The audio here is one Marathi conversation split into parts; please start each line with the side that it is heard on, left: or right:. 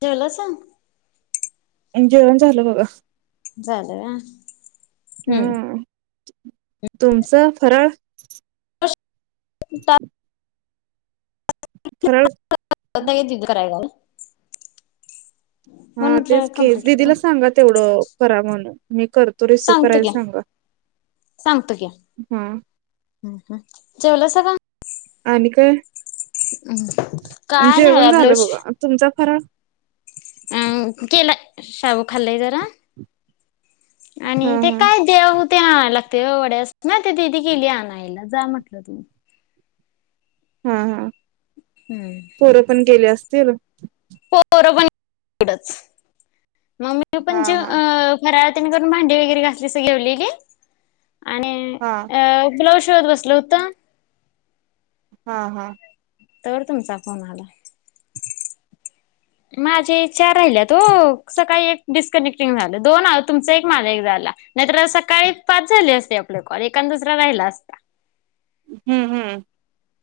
left: जेवायला सांग..
right: एनजॉय पण झाल बघा
left: झाल आ हम्म!
right: तुमच फरळ [inaudible]
left: टास्क [unintelligible] म्हणून
right: हा
left: म्हटलं
right: तेच केस
left: कंप्लीट करू
right: दिदीला सांगा तेवढ करा म्हणू... मी करतो रिसिव्ह
left: सांगतो
right: करायला
left: की
right: सांगा...
left: सांगतो की
right: हम्म
left: जेवला स का?
right: आणि काय
left: हम्म काय नाही
right: जेवण
left: बघा
right: झालं
left: ब्लाउस....
right: तुमचा फराळ
left: अम अ केला शाबू खाल्लाय जरा आणि
right: हा
left: ते
right: हा
left: काय देव हो ते आणायला लागते व वड्यास ना ते दिदि गेली आणायला जा म्हटल तु
right: ह हं पोर पण गेले अस तेल
left: पोरं पण वढच. मम्मी
right: हा
left: पण जे
right: हा
left: अ मंडला त्यांनी करून भांडी वगरे घासली जेवलेली. आणि
right: हा
left: अ ब्लाउज खेळत बसल होत
right: हा हा
left: तर तुमचा फोन आला. माझे चार राहिल्यात ओ सकाळी एक डिस्कनेक्टिंग झाल दोन तुमचा एक माझा एक झाला नाहीतर सकाळी पाच झाली असते आपले कॉल एक आण दुसरा राहिला असता
right: हम्म हम्म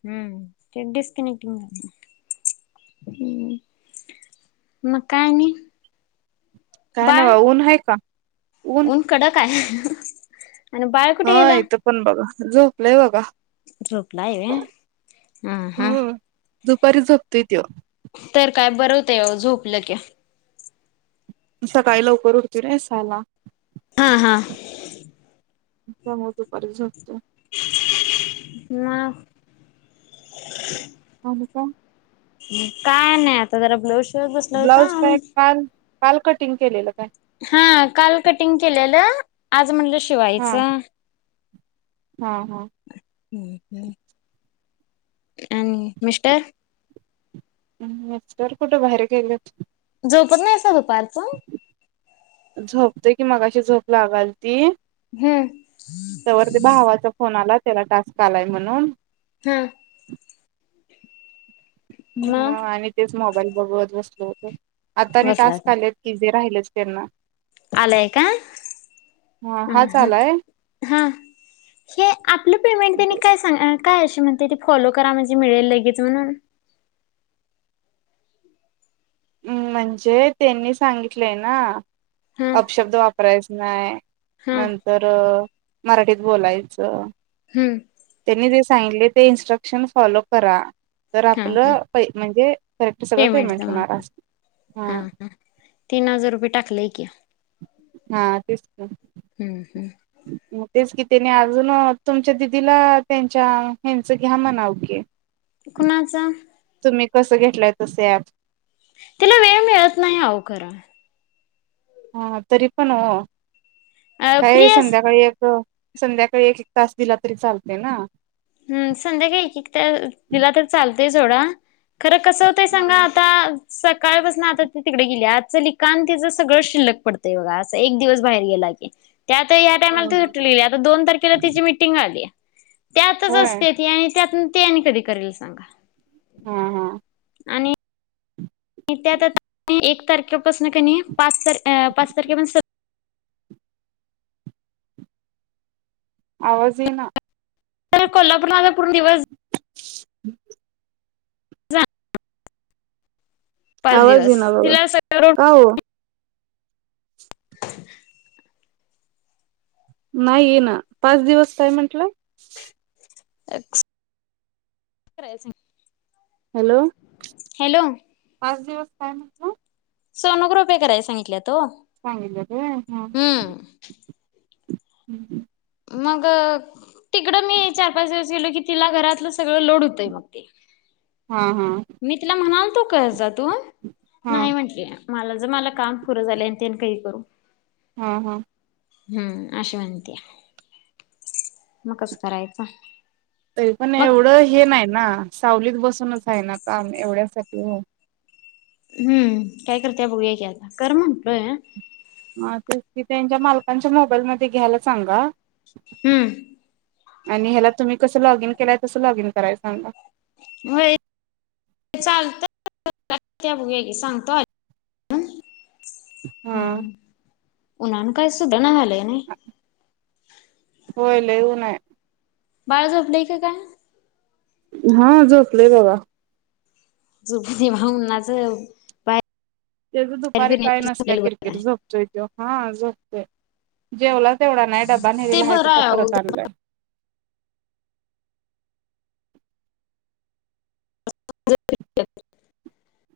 left: हम्म ते डिस्कनेकटिंग हम्म मग काय आणि?
right: काय नाइ बाबा ऊन हाय का?
left: ऊन कडक हाय. [inaudible]
right: व्हय इथ पण बघा. झोपलय बघा.
left: झोपलाय व्हय हं हं
right: हम्म दुपारी झोपत्योय तो
left: काय बरं होतं ओ झोपले की.
right: सकाळी लवकर उठतय नई सहा ला.
left: हां हां
right: त्यामुळ दुपारी झोपतोय.
left: मग
right: आणि काय?
left: हम्म काय नाही आता जरा ब्लाउज
right: ब्लाऊज काय काल काल कटिंग केलेलं काय?
left: हा काल कटिंग केलेलं आज म्हणलं शि
right: हा हां हां
left: [inaudible] आणि मिस्टर?
right: हम्म हम्म मिस्टर कुठं बाहेर गेल्यात.
left: झोपत नाहीसा बघ पारतून
right: झोपतोय की मगाशी झोप लागाल ती
left: हम्म
right: तोवर ते भावाचा फोन आला त्याला टास्क आलाय म्हणून
left: हा
right: हं
left: मग
right: आणि तेच मोबाईल बघत बसलो होतो. [inaudible] आत्ता आणि
left: बसला
right: टास्क
left: होता
right: आल्यात की. ते राहिलंच त्यांना.
left: आलाय का हं
right: हा हाच आलाय
left: हम्म हां ते आपलं पेमेंट त्यांनी काय सांग काय अशी म्हणते ती फॉलो करा की म्हणजे मिळेल लगेच म्हणून.
right: म्हणजे त त्यांनी सांगितलंय ना.
left: हा
right: अप शब्द वाप प्रश्न आहे.
left: हा
right: नंतर रं मराठीत बोलायचं.
left: हम्म
right: त्यांनी जे सांगितले ते इनस्ट्रक्शन फॉलो करा. तर
left: हा हा
right: आपलं पय म्हणजे करेक्ट सगळं
left: तर
right: पेमेंट होणार
left: मागते
right: अस हा
left: तीन हजार रुपये टाकलेय की
right: हा तेच
left: हम्म हम्म
right: मग तेच की त्यानी अजून तुमच्या दिदीला त्यांच्या ह्यांच घ्या म्हणाव की
left: कुणाचा?
right: तुम्ही कसं घेतलंय तसं ऍप
left: तिला वेळ मिळत नाही अहो खरं
right: हा तरी पण ओ
left: फ्री
right: काय
left: अस
right: संध्याकाळी एक अ संध्याकाळी एक एक तास दिला तरी चालते ना?
left: हम्म संध्याकाळी एक एक तास दिला तर चालतय सोडा खरं कसं होतंय सांगा आता सकाळपासन आता ती तिकडं गेलया आजचं लिखाण तिचं सगळं शिल्लक पडतंय बघा असं एक दिवस बाहेर गेला की त्यात हया टाईमला ती सुट्टीला गेल्या आता दोन तारखेला तिची मिटिंग आल्या. त्यातच
right: होय
left: असत्या ती आणि त्यातून ते आणि कधी करेल सांगा?
right: हा हा
left: आणि आणि त्यात आ [inaudible] एक तारखेपासन कनी पाच तार अं पाच तारखेपर्यंत स
right: आवाज येई ना.
left: काल कोल्हापूरला आलोय पूर्ण दिवस
right: रिकामा ऑडिओ
left: जाणार पाच
right: आवाज
left: दिवस
right: येईना बघा
left: तिला सगळं रोड
right: का ओ?
left: [inaudible]
right: नाही येईना पाच दिवस काय म्हटला?
left: [unintelligible]
right: हॅलो
left: हॅलो
right: [unintelligible]
left: सोनोग्राफी करायला सांगितल्यात. तो
right: सांगितलं ते
left: हूं
right: [inaudible]
left: मग तिकड मी चार पाच दिवस गेलो की तिला घरातलंस सगळं लोड होतय मग ते
right: हा हा
left: मी तिला म्हणालतो कर जात [unintelligible]
right: हा हा
left: माझं मला काम पुरं झाले आणि ते आणि कधी करू?
right: हा हा
left: हम्म अशी म्हणती मग कस करायचं
right: तरी पण
left: मग
right: एवढं हे नाही ना सावलीत बसूनच आहे ना काम एवढ्यासाठी
left: हूं काय करतय बघूया की आता कर म्हंटलोय
right: हा ते ते त्यांच्या मालकांच्या मोबाईल मध्ये घ्यायला सांगा
left: हम्म
right: आणि ह्याला तुम्ही कसं लॉगइन केलाय तसं लॉग इन करायच सांगा.
left: होय चालतय बघूया की सांगतोय ऐकून
right: हा
left: हम उन्हान काय सुधणा झाले नाही.
right: होय लय ऊन हाय
left: बाळ झोपलय का काय
right: हा झोपलोय बघा.
left: झोपू दे उन्हाचं बाहेर
right: त्याज दुपारी काय
left: फिरण्यापेक्षा
right: नसतय
left: झोपलेलं बरं
right: किरकिर
left: आहे
right: झोपतोय तो हा झोप जेवलात तेवढा नाही डब्बा
left: ते
right: नेलेला आहे
left: बरं
right: तसा
left: अहो
right: परत आणलाय.
left: [inaudible]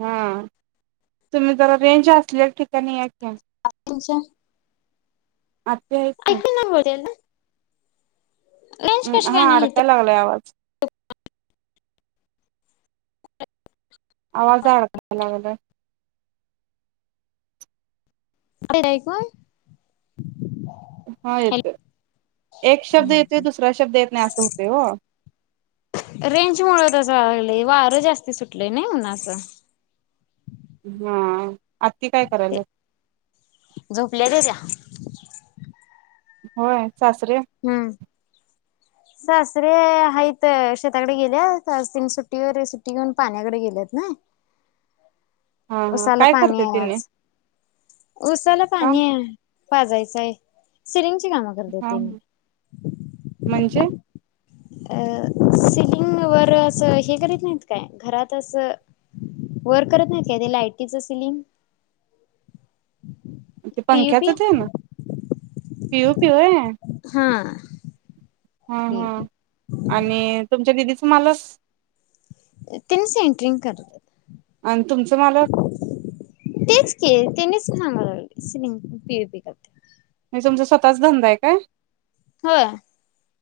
right: हा तुम्ही जरा रेंज असलेल्या ठिकाणी या की
left: तेच्या
right: रिकामा ऑडिओ
left: ऐकू ना बोलेल रेंज
right: हम्
left: कशी
right: हा
left: काय नाही
right: अडकायला लागलाय आवाज आवाज अडकायला लागलाय.
left: आलं नाही आयकू
right: हा येतोय एक शब्द
left: हम्म
right: येतोय
left: हम्म.
right: दुसरा शब्द येत नाही असं होतय ओ.
left: रेंज मुळं तसं व्हायला लागले वार लई सुटलय नाही उन्हाचं.
right: हम
left: झोपल्याता त्या
right: होय सासरे
left: हम्म. सासरे हाईत शेताकडे गेल्यात आज तिन्ही सुट्टीवर हाईत सुट्टी घेऊन पाण्याकडे गेल्यात नई.
right: हा हा
left: उसाला
right: काय
left: पाणी
right: करते
left: आहे
right: तिने
left: आज उसाला
right: काम
left: पाणी हाय पाजायचं हाय सिलिंग किती काम करतात तेनी
right: [unintelligible] [unintelligible]
left: अ सिलिंग वर असं हे करीत नाहीत काय घरात असं वर करत नाहीत काय ते लायटीच सिलिंग.
right: ते
left: पी यू
right: पंख्याच्
left: पी
right: तेन पि यो पी होय.
left: हां
right: हा हा आणि तुमच्या दिदीच मालस
left: तेनी सेंट्रिंग करतात.
right: आणि तुमचं मालक
left: तेच की तेन्हीच सांगलेलं सिलिंग पी यो पी करत्यात.
right: म्हणजे तुमचा, स्वतःचा धंदाआहे काय?
left: होय!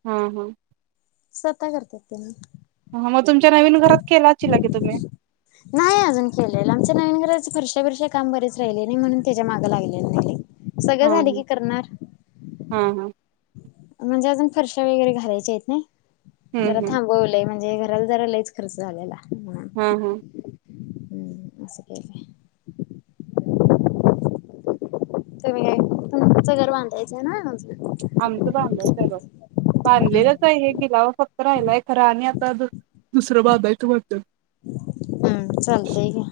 right: हा हा
left: सर काय [unintelligible]
right: अहमद तुमच्या नवीन, घरात केला अचिला की तुम्ही?
left: ह्या वर्षी हे काम बरेच राहिले नी म्हणून त्याच्या माग लागले नाहीये. सगळं
right: हा
left: झाल की करणार
right: हा हा हा
left: म्हणजे अजून फरश्या वगैरे घालायचेत नाई? जरा
right: हम्म हम्म
left: थांबवलंय म्हण. त्या घराला जरा लईच खर्च झालेला.
right: हा हा!
left: अस काय नई. तुम्ही काय तुमचं घर बांधायचं हाय ना?
right: आमचं बांधायचं आहे बघ बांधलेलंच आहे
left: हम्म
right: हे गिलाव फक्त राहिलाय खरां, आणि आता दुसरं बाधांयच म्हणत्यात.
left: हम्म चालतंय घ्या.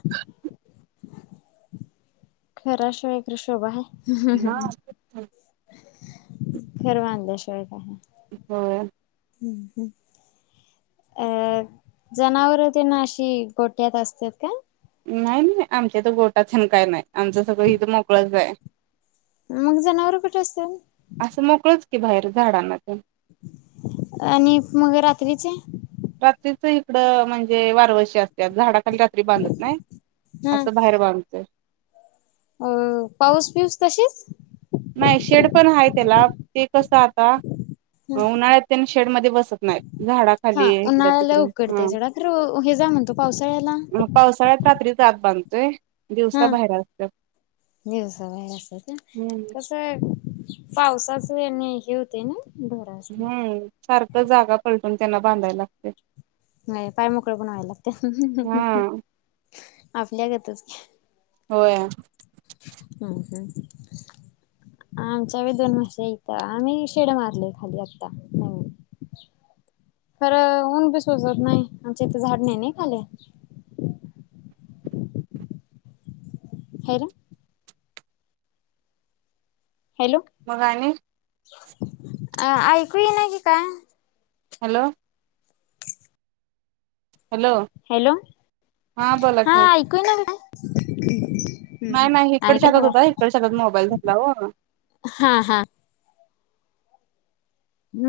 left: घरा शिवाय तरी शोभ हाय?
right: [inaudible]
left: घर बांदाय पाहिजे.
right: [unintelligible]
left: अ जनावर तेन अशी गोठ्यात असत्यात काय?
right: नाही नाही आमच्या तर गोटातेन काय नाही. आमचं सगळं हित मोकळच आहे.
left: मग जनावर कुठे असत्यात?
right: असं मोकळच की बाहेर झाडांना तेन.
left: आणि मग रात्री चे?
right: रात्रीच इकड म्हणजे वारवशी असतात झाडा खाली रात्री बांधत नाही
left: हा
right: असं बाहेर बांधतोय.
left: अ पाऊस पीऊस कशी
right: नाय शेड पण हाय त्याला ते कसं आता तो नाय तेन शेड मध्ये बसत नाय
left: हा उन्हाळ्या लय उकडतय जेवढा तर हे जा म्हणतो पावसाळ्याला
right: त्यात बांधतोय
left: हा
right: दिवसा बाहेर असतात
left: दिवसा बाहेर असतात का
right: हम्म
left: कस व्हय पावसाचणे हे होते ना ढोरा
right: हम्म सारख जागा पलटून त्यांना बांधायला लागते.
left: नाही पाय मोकळे करायला
right: हा
left: लागते. आपल्या गतच
right: होय
left: हम् ह आमच्या व दोन म्हशी इथं आम्ही शेड मारले खरं ऊन बी सोसत नाही आमच्या इथं झाड नाही ना खाली. हेट हॅलो
right: मग आणि
left: अ ऐकू ये ना की का
right: हॅलो हॅलो
left: हॅलो
right: बोला
left: हा
right: की
left: ऐकू येई ना का हम्
right: नाही नाही
left: आणि
right: इकडच्यागत
left: काय
right: होता इकडच्या हातात मोबाईल होता ओ
left: हा हा म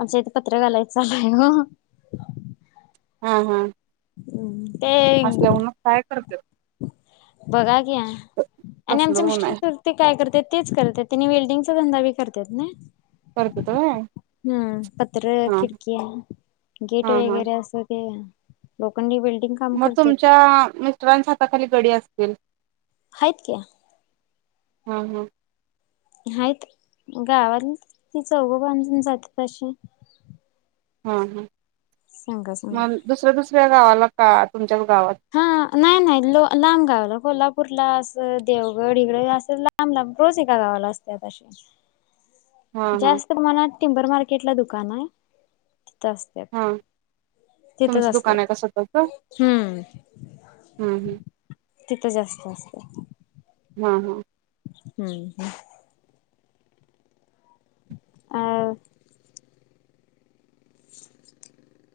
left: आमचं इथे पत्र घालायचंय ओ.
right: हा हा
left: हम् ते
right: असल्या मग काय करत्यात
left: बघा घ्या आणि
right: तसल
left: आमचे
right: ऊन आहे
left: मिस्टर ते काय करत तेच करतेत. त्यांनी वेल्डिंगचा धंदा बी करतात ना
right: करत्यात होय
left: हम्म पत्र
right: हा
left: खिडकी गेट
right: हा हा
left: वगैरे असं ते लोकांनी बेळ
right: मग तुमच्या मिस्टरांच्या हाताखाली कडी असतील
left: हाईत की
right: हम हम
left: हायत गावात ती चौघं बांजून जातशी
right: हा हा म दुसऱ्या दुसऱ्या गावाला काल
left: हा नाही नाही लो लांब गावला कोल्हापुर कुर्ला असं देवगड इकडं हे असं लांब लांब रोज एका गावाला असत्यात अशे
right: हा हा
left: जास्त माण्यात टिंबर मार्केटला दुकान हाय
right: हा
left: तिथंच
right: तुमचं दुकान आहे
left: असतात
right: का स्वतःच हम्म हम्म
left: तिथं जास्त असतय
right: हा हा
left: हम्म हम आ अ [inaudible]